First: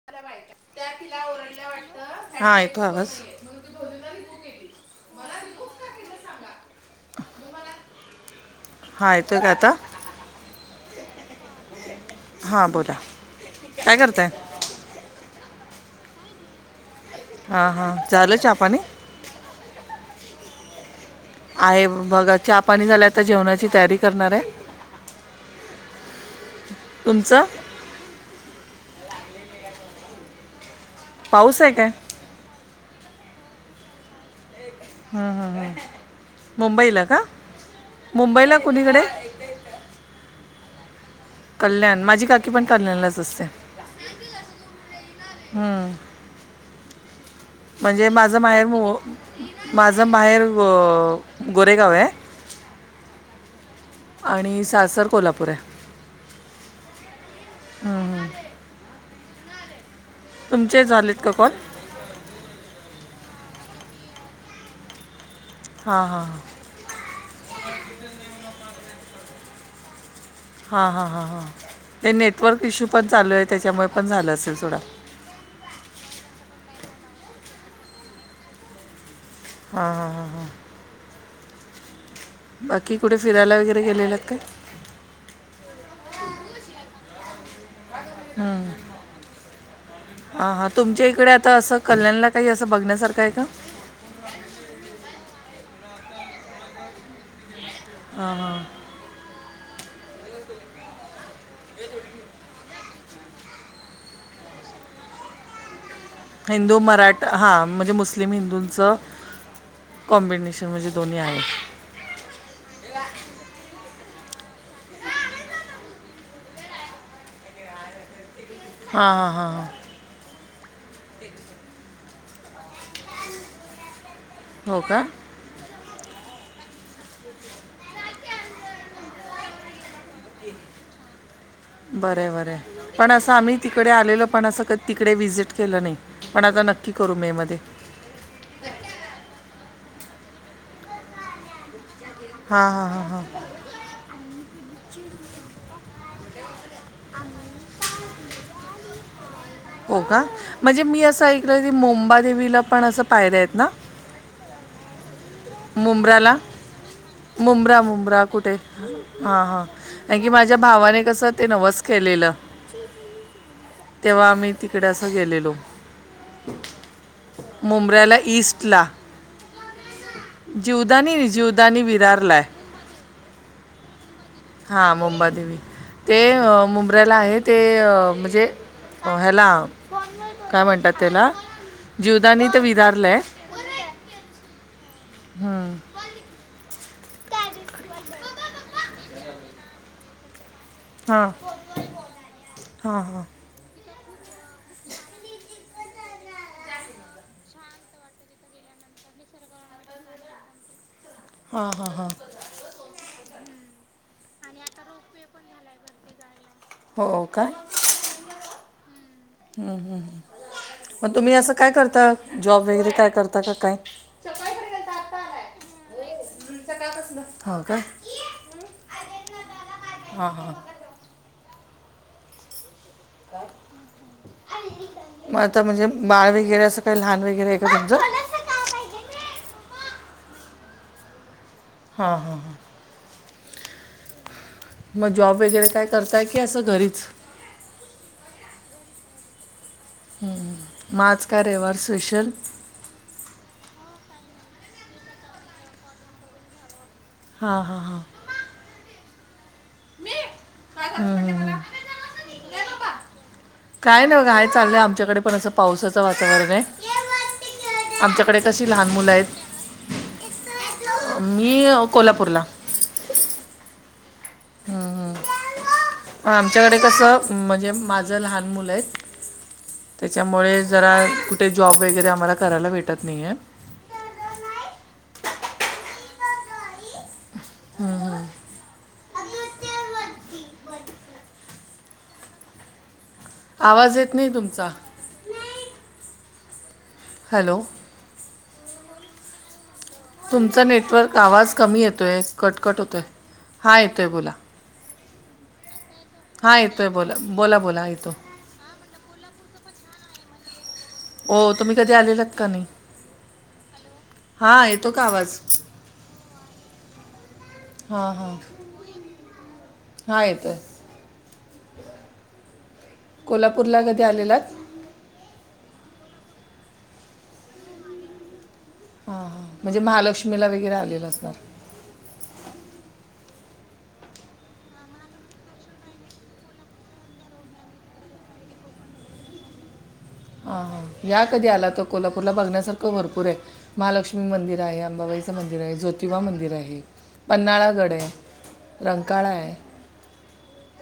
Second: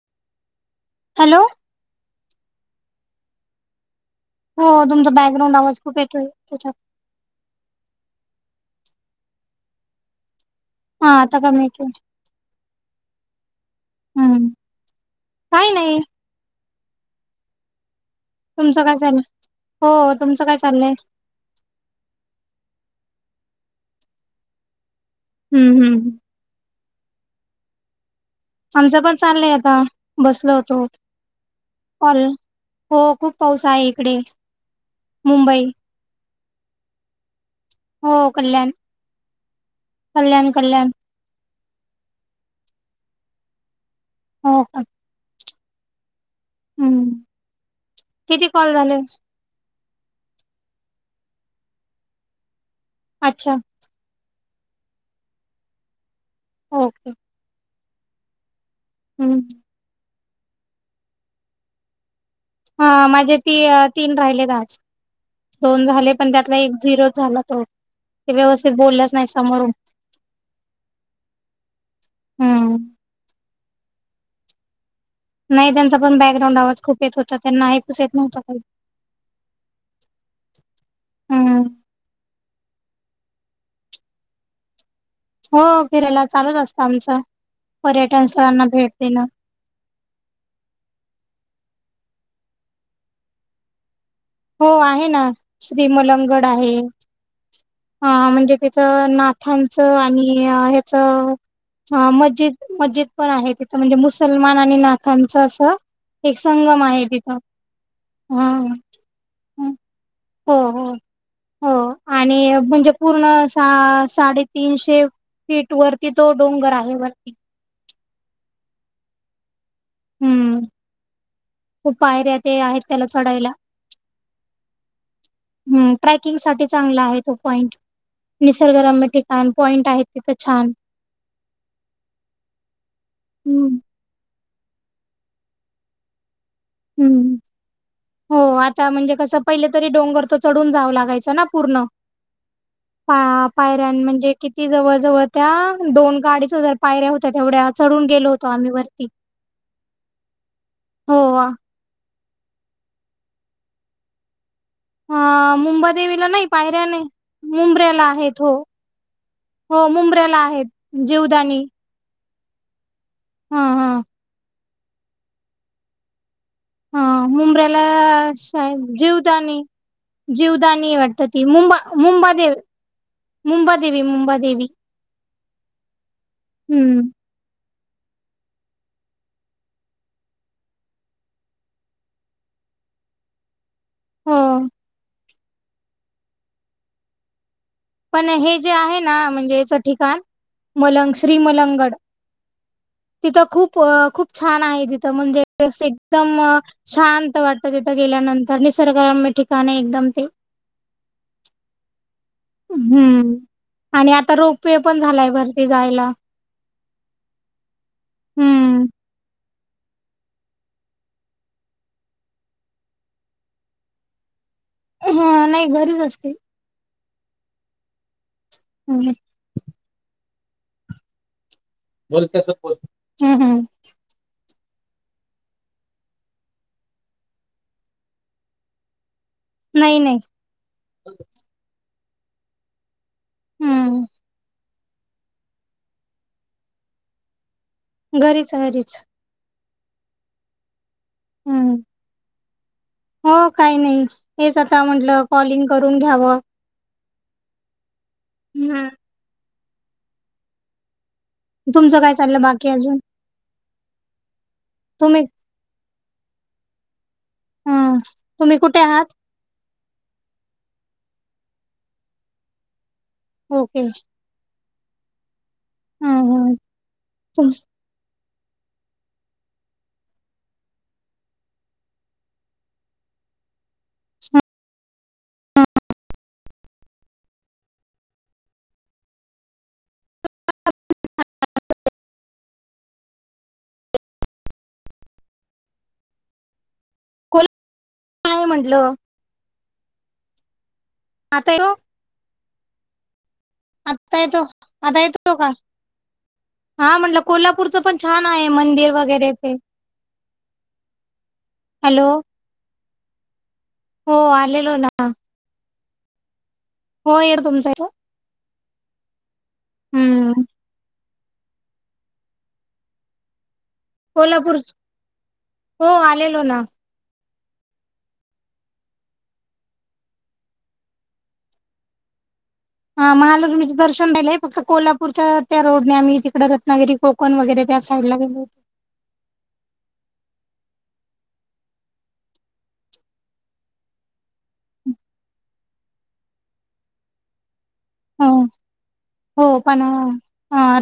[unintelligible] Hello. हा, येतो आवाज. हा, तुमचा बॅकग्राउंड आवाज खूप येतोय. हा, येतोय काय आता? हा, आता कमी येतोय. हा बोला काय हा. करताय काही नाही. हा हा. झालं चहा पाणी तुमचं काय चाललंय? हो. तुमचं काय चाललंय? आहे बघा. चहा पाणी झालं. आता जेवणाची तयारी करणार हाय हम्म हम्. तुमचं? आमचं पण चाललंय आता, बसलो होतो. पाऊस आहे काय? [inaudible] हो खूप पाऊस आहे इकडे. ह मुंबई हा. मुंबईला का? हो. मुंबईला कल्याण, कुणीकडे कल्याण, कल्याण. कल्याण, माझी काकी पण कल्याणलाच असते. हो. हम्म. हम्म. म्हणजे माझं किती माहेर कॉल झाले मो. माझं माहेर ग गोरेगांव आहे. अच्छा. आणि सासर कोल्हापूर आहे. ओके. हम्म, हम्म. हम्म. तुमचे झालेत का कॉल? ह माझे ती तीन राहिले आज. दोन हां झाले, हां पण हां त्यातला एक झरो झाला. तो ते व्यवस्थित बोलल्याच नाही समोरून. हा हा हा हा. ते नेटवर्क हम्म इश्यू पण चालू आहे, त्याच्यामुळे पण झालं असेल सोडा नाही, त्यांचा पण बॅकग्राऊंड आवाज खूप येत होता. त्यांनाहीपसत नव्हतं काही. हां हां हां हां. हम्म बाकी, कुठे फिरायला वगैरे गेलेलं काय? हो फिरायला चालूच असतं आमचं पर्यटन स्थळांना भेट देणं. हा हा तुमच्या इकडे आता असं कल्याणला काही असं बघण्यासारखं आहे का. हो आहे ना श्री मलगड आहे ह हां म्हणजे हां तिथं ना आमचं आणि ह्याच मस्जिद मस्जिद पण आहे तिथं म्हणजे मुसलमान आणि नाकांच असं एक हिंदू संगम आहे मराठ तिथं हा म्हणजे मुस्लिम हा हिंदूंचं हो कॉम्बिनेशन म्हणजे हो दोन्ही आहे. हो आणि म्हणजे पूर्ण सा साडेतीनशे पीठ वरती तो डोंगर आहे वरती हां हां हां हां हम्म खूप पायऱ्या ते आहेत त्याला चढायला हो का हम्म ट्रॅकिंगसाठी चांगला आहे तो पॉईंट निसर्गरम्य ठिकाण पॉईंट आहे बरं हाय बरं हाय पण असं आम्ही हम्म. तिकडे आलेल पण असं कधी तिकडे व्हिजिट केलं नाही पण आता नक्की करू हम्म मेमध्ये हो आता म्हणजे कसं पहिले तरी डोंगर त चढून जावं लागायचं ना पूर्ण. हा हा हा पा हा पायऱ्यां म्हणजे किती जवळ जवळ त्या दोन का अडीच हजार पायऱ्या होत्या तेवढ्या चढून गेलो होतो आम्ही वरती हो का म्हणजे मी हो. असं ऐकलं की मुंबादेवीला पण असं पायऱ्या आहेत ना. ह मुंबदेवीला नाही पायऱ्याने मुबरा मुबरा कुठे हा हा हो आण की मुंब्र्याला माझ्या आहेत भावाने कस ते जीवदानी नवस केलेलं हा हा तेव्हा आम्ही तिकडे असं गेलेलो हा मुबऱ्याला मुंब्र्याला श ईस्टला जिवतानी जीवदानी वाटत त मुंबा बारलाय मुंबादेव मुंबादेवी मुंबादेवी. हा मुंबादेवी ते हम्म. मुंबऱ्याला आहेत. ते म्हणजे ह्याला काय म्हणतात त्याला जीवदानी तर विधारलंय हो हम्म पण हे जे आहे ना म्हणजे याच ठिकाण मलंग हां श्री मलंगड हां हां तिथं खूप खूप छान आहे तिथं म्हणजे एकदम शांत वाटत तिथं गेल्यानंतर निसर्गराम्य ठिकाणे एकदम ते हा हा हा हम्म आणि आता रोपवे पण झालाय भरती जायला हो काय हम्म हम्म हम् मग तुम्ही असं काय करता जॉब वगैरे काय करता का काय ह नाही घरीच असते. हो का हम्म, हा हा बोलसोल मग आता म्हणजे बाळ वगैरे असं काही लहान वगैरे आहे का तुमचं. नाही नाही हां हां हां हम्म मग जॉब वगैरे काय करताय की असं घरीच, घरीच घरीच हम्म आज काय हम्म. रविवार स्पेशल. हो काही नाही हेच आता म्हंटलं कॉलिंग करून घ्यावं हां हां हां हम्म. मी काय झालं म्हटलं मला. तुमचं काय चाललं बाकी अजून काय नाही बघा हे चाललंय आमच्याकडे तुम्ही पण असं पावसाचं वातावरण आहे हं आमच्याकडे तुम्ही कशी कुठे लहान आहात? मुलं आहेत मी कोल्हापूरला ओके. हम्म. हं हं आमच्याकडे कसं तुम म्हणजे माझं लहान मुलं आहेत. त्याच्यामुळे जरा कुठे जॉब वगैरे आम्हाला करायला भेटत नाहीे. हा. हम हम. आवाज येत नाही तुमचा. हॅलो. काय म्हटलं? तुमचा नेटवर्क आता आवाज येतो कमी येतोय कटकट होतोय हा येतोय आता बोला येतो आता तो का बघा. येतोय हा बोला म्हटलं बोला कोल्हापूरचं बोला पण येतो छान आहे मंदिर वगैरे ते हो तुम्ही कधी हॅलो आलेलात का नाही? हो हा आलेलो ना येतो का आवाज. हो येर तुमचं हा हा हा हम्म येतो येतो. कोल्हापूरला ग कोल्हापूर हो आलेलो ना हा हा म्हणजे महालक्ष्मीला वगैरे आलेलं सर हा महालक्ष्मीचं दर्शन राहिलंय फक्त कोल्हापूरच्या त्या रोडने आम्ही तिकडे रत्नागिरी को कोण वगैरे त्या साईड ला गेलो होतो, हा ह् या कधी आला तर कोल्हापूरला बघण्यासारखं भरपूर आहे महालक्ष्मी मंदिर आहे अंबाबाईचं मंदिर आहे ज्योतिबा मंदिर आहे पन्हाळा गड आहे, हो रंकाळा हो आहे पण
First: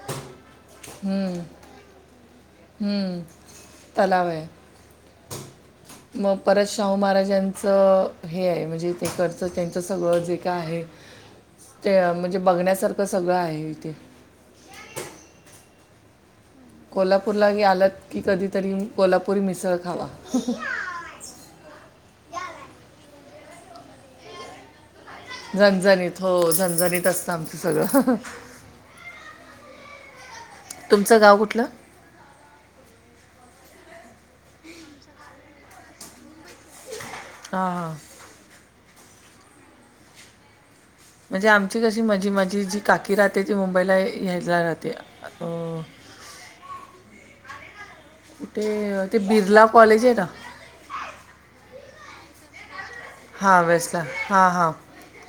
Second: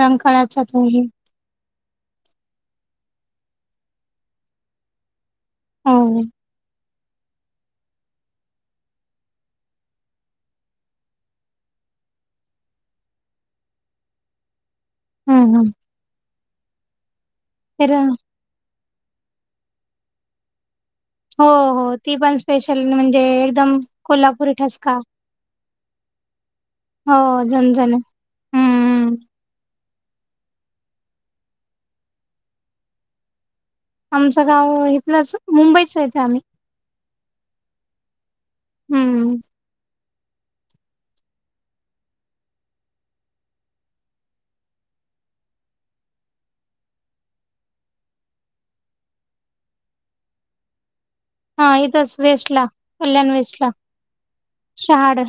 रंकाळा च्या खोलीत हम्म, हम्म तलाव आहे. हो मग परश्. शाहू महाराजांचं हे आहे म्हणजे तिकडंच त्यांचं सगळं जे काय आहे. ते म्हणजे बघण्यासारखं सगळं आहे इथे हम् हम कोल्हापूरलाही आलात तर की कधीतरी कोल्हापूरी मिसळ खावा हो हो ती पण स्पेशल म्हणजे एकदम कोल्हापुरी ठसका-‍- झणझणीत हो झणझणीत असतं आमचं झणझण सगळं हम्म. तुमचं गाव कुठलं? आमचं गाव इथलंच मुंबईचयचं आम्ही हां. हम्म. म्हणजे आमची कशी माझी माझी जी काकी राहते ती मुंबईला येज राहते अ ते ते बिरला कॉलेज आहे ना हा इथच वेस्ट ला कल्याण वेस्ट हां ला वेस्टला हां हां शहाड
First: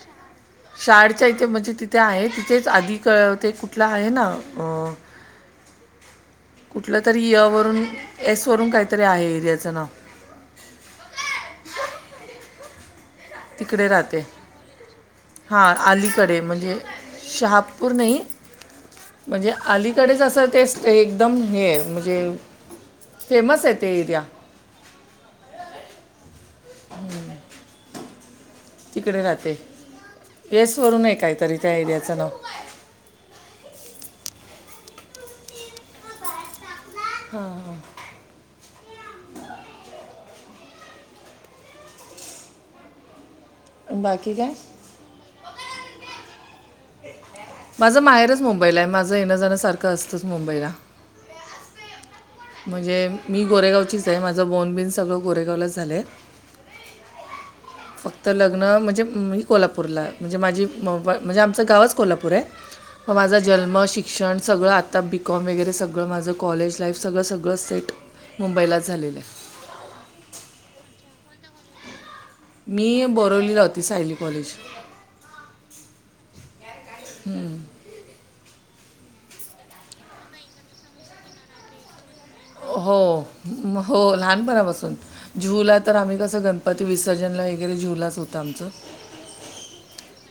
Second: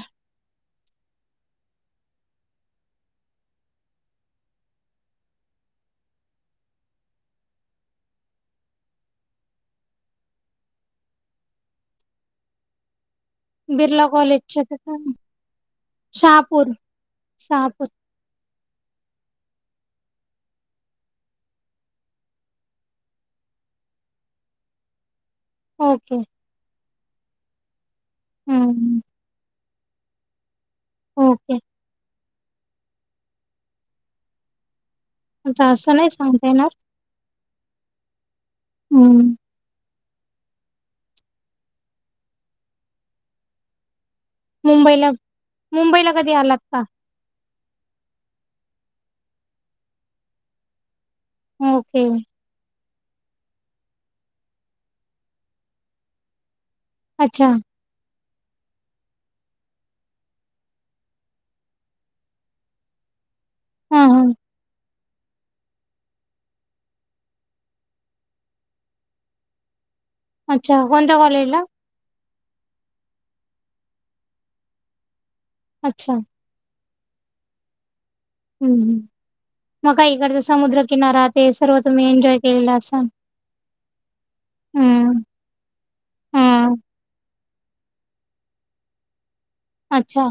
शाळच्या इथे म्हणजे तिथे आहे तिथेच आधी क ते कुठला आहे ना अ [inaudible] कुठलं तरी य वरून, एस वरून काहीतरी आहे एरियाचं नाव. तिकडे बिर्ला राहते. कॉलेजच्या तिथं हां. अलीकडे शहापूर म्हणजे शहापूर नाही- म्हणजे अलीकडेच असं ते एकदम हे आहे. म्हणजे- फेमस आहे ते एरिया. ओके. हम्म. तिकडे राहते. येस वरून आहे ओके. काहीतरी त्या एरियाचं नाव. आता असं नाही सांगता येणार. हा हा. हम्म. बाकी काय? मुंबईला. मुंबईला कधी आलात का? माझं माहेरच मुंबईला आहे. माझं येणं जाण सारखं असतच मुंबईला. ओके. म्हणजे मी गोरेगावचीच आहे. माझं बोर्न बीन सगळं गोरेगावलाच झालंय. अच्छा. फक्त लग्न म्हणजे, मी कोल्हापूरलाये. म्हणजे माझी, म्हणजे आमचं गावच कोल्हापूर आहे. मग माझा जन्म, हां, हां. शिक्षण सगळं आ- आता बी कॉम वगैरे सगळं माझं कॉलेज लाईफ सगळं सगळं सेट मुंबईलाच झालेलं आहे. अच्छा. कोणत्या कॉलेजला? मी बोरवलीला होती. सायली कॉलेज. अच्छा. हम्म. हम्. हम्म. मग का इकडचा समुद्रकिनारा ते सर्व तुम्ही एन्जॉय- केलेला हो. असाल हो लहानपणापासून. हम्म जू हू ला तर आम्ही कसं? हम्म गणपती विसर्जनला वगैरे जू हूलाच होतं आमचं. अच्छा.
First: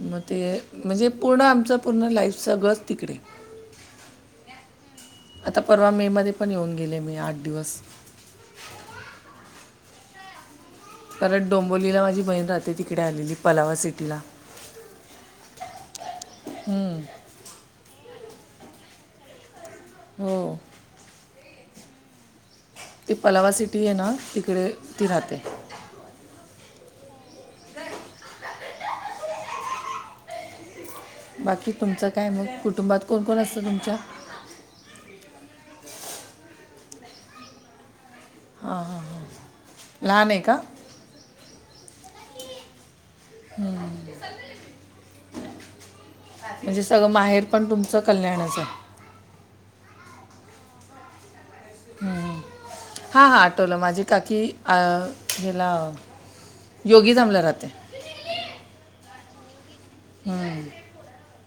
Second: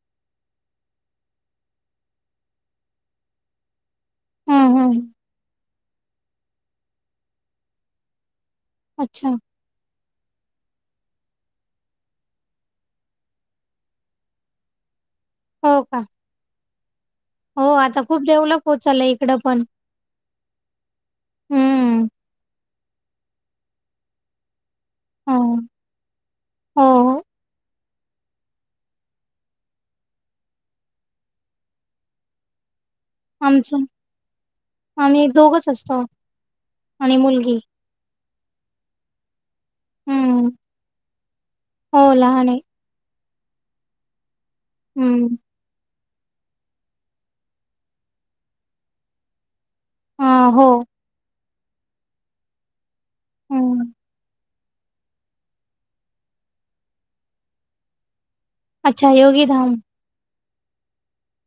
मग ते म्हणजे पूर्ण आमचं, पूर्ण लाईफ सगळंच तिकडे. हम् हम्. आता परवा मे मध्ये पण येऊन गेले मी आठ दिवस. अच्छा. परत डोंबोलीला माझी बहीण राहते. तिकडे आलेली पलावा सिटीला. हो का? हम्म. हो. आता खूप डेव्हलप होत चाललय इकडं पण. हो. हम्म ती पलावा सिटी आहे ना? तिकडे ती राहते. होय. बाकी तुमचं काय मग? कुटुंबात कोण कोण असतं आमचं तुमच्या? आम्ही दोघच असतो आणि मुलगी. हां हां ह. लहान आहे हम्म का? हो लहान आहे हम्म. हम्म. म्हणजे सगळं माहेर पण तुमचं कल्याणच आहे. हं. हो. ह्. हा हा आठवलं. हम्म माझी काकी अ ह्याला- योगी धामला राहते. अच्छा. योगी धाम. हम्म.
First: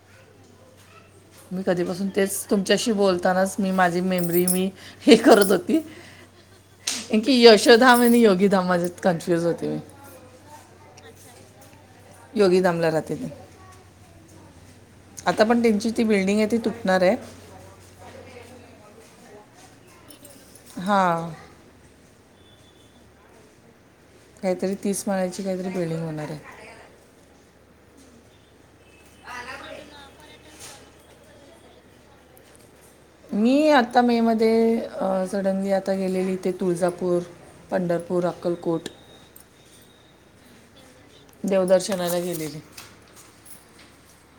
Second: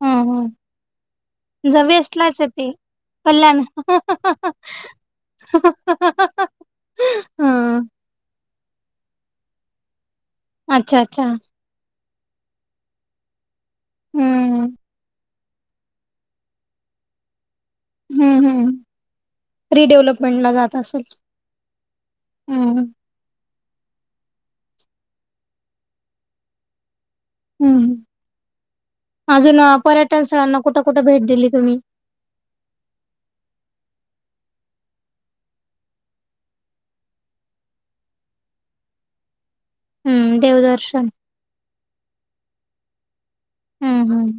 हम्म हम्म. मी ज कधीपासून वेस्टलाच तेच आहेत. ती तुमच्याशी बोलतानाच कल्याण. मी माझी मेमरी मी ह. [unintelligible] इ की यशोधाम आणि योगी धाम माझ कन्फ्युज होते मी. अच्छा अच्छा. योगी धामला राहते मी. हम्म, आता पण त्यांची ती बिल्डिंग आहे ती तुटणार आहे. हम्म हम् रिडेव्हलपमेंटला जात असल. हां हम् हम. काहीतरी तीस माळाची काहीतरी बिल्डिंग होणार आहे. हम् अजून पर्यटन स्थळांना कुठं कुठे भेट दिली तुम्ही? मी आता मे मध्ये सडनली आता गेलेली ते तुळजापूर, पंढरपूर, अक्कलकोट. हम्म देवदर्शन. देवदर्शनाला गेलेली. हम् हम्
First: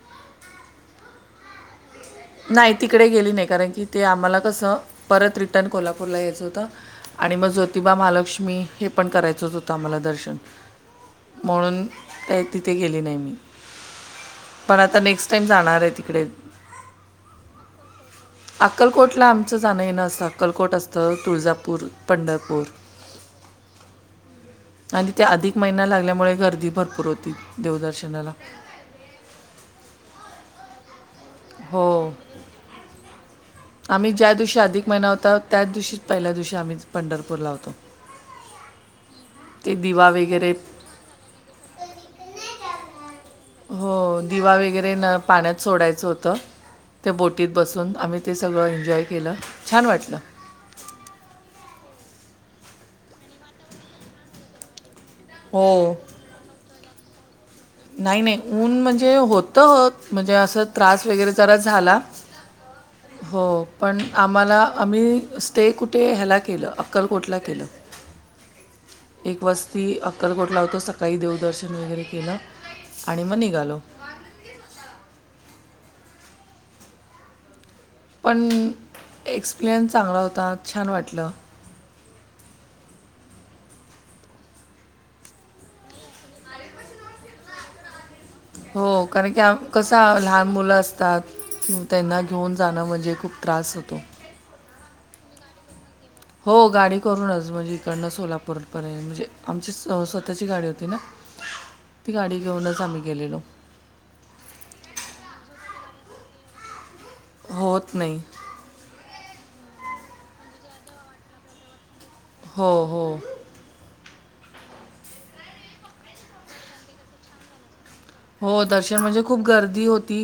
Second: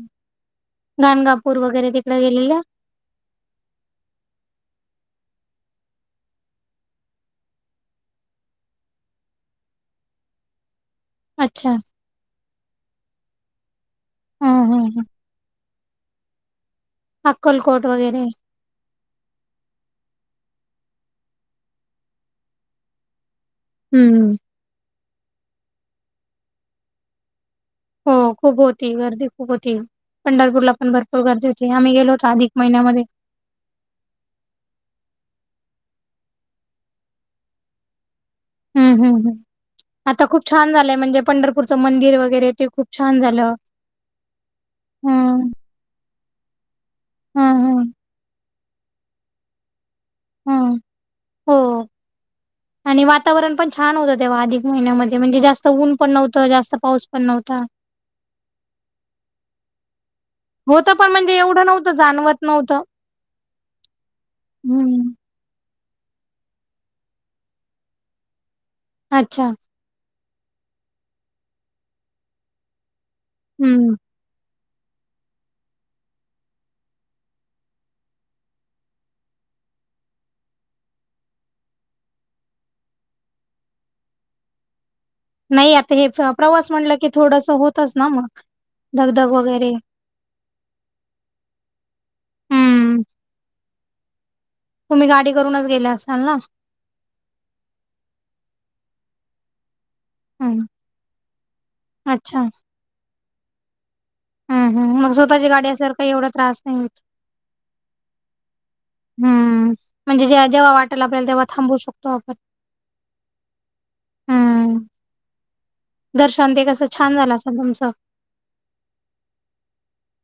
गाणगापूर वगैरे तिकडे गेलेला? नाही तिकडे गेली नाही. कारण की ते आम्हाला कसं परत रिटर्न कोल्हापूरला यायचं होतं. आणि मग ज्योतिबा, महालक्ष्मी हे पण करायचंच होतं आम्हाला दर्शन. अच्छा म्हणून काय तिथे गेले नाही मी. हम्म पण हम्म आता हम्म नेक्स्ट टाइम जाणार आहे तिकडे. अक्कलकोट वगैरे. अक्कलकोटला आमचं जाणं येणं असतं. अक्कलकोट असतं. तुळजापूर, पंढरपूर. हम्म, आणि त्या अधिक महिना लागल्यामुळे गर्दी भरपूर होती देवदर्शनाला. ती गर्दी खूप होती. पंढरपूरला पण भरपूर गर्दी होती. हो आम्ही गेलो होतो अधिक महिन्यामध्ये आम्ही ज्या दिवशी अधिक महिना होता. त्याच दिवशीच पहिल्या दिवशी आम्हीच पंढरपूरला होतो. हम्म, हम् हम ते दिवा आता खूप वगैरे छान झालंय म्हणजे, पंढरपूरचं मंदिर वगैरे ते खूप छान झालं. हो, दिवा वगैरे न हम्म पाण्यात सोडायचं होतं. त्या बोटीत हम्म हम्म बसून आम्ही ते सगळं एन्जॉय केलं छान वाटलं. हा, हो आणि वातावरण पण छान होतं तेव्हा अधिक महिन्यामध्ये म्हणजे हो जास्त ऊन पण नव्हतं. जास्त पाऊस पण नव्हता. नाही नाही ऊन म्हणजे होत म्हणजे असं. तर होतं त्रास पण वगैरे म्हणजे जरा एवढं नव्हतं झाला. जाणवत नव्हतं. हो पण आम्हाला हम्म. आम्ही ते कुठे ह्याला केलं. अक्कलकोटला केलं एक अच्छा वस्त ती अक्कलकोटला होतो. सकाळी देवदर्शन वगैरे केलं आणि मग निघालो. हम्म पण एक्सपिरियन्स चांगला होता छान वाटलं. नाही. आता हे प्रवास म्हणलं की थोडस होतच ना मग. हो, धगधग कारण की वगैरे कस. का लहान मुलं असतात. त्यांना घेऊन जाणं हम्म म्हणजे खूप त्रास होतो. तुम्ही गाडी करूनच गेला असाल ना. हो, गाडी करूनच म्हणजे इकडनं सोलापूरपर्यंत म्हणजे आमचीच स्वतः ची गाडी हम्म होती. ना ती गाडी अच्छा घेऊनच आम्ही गेलेलो. हम् हम, मग स्वतःच्या गाडी असल्यावर एवढा त्रास नाही होत. होत नाही. हम्म, म्हणजे जेव्हा जेव्हा वाटला आपल्याला तेव्हा थांबू शकतो आपण. हो हो. हम्म दर्शन ते कसं छान झालं असल तुमचं. हो, दर्शन म्हणजे खूप गर्दी होती.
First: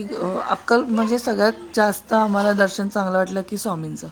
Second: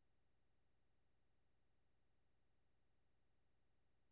अक्कल म्हणजे सगळ्यात जास्त आम्हाला दर्शन चांगलं वाटलं. ते स्वामींच.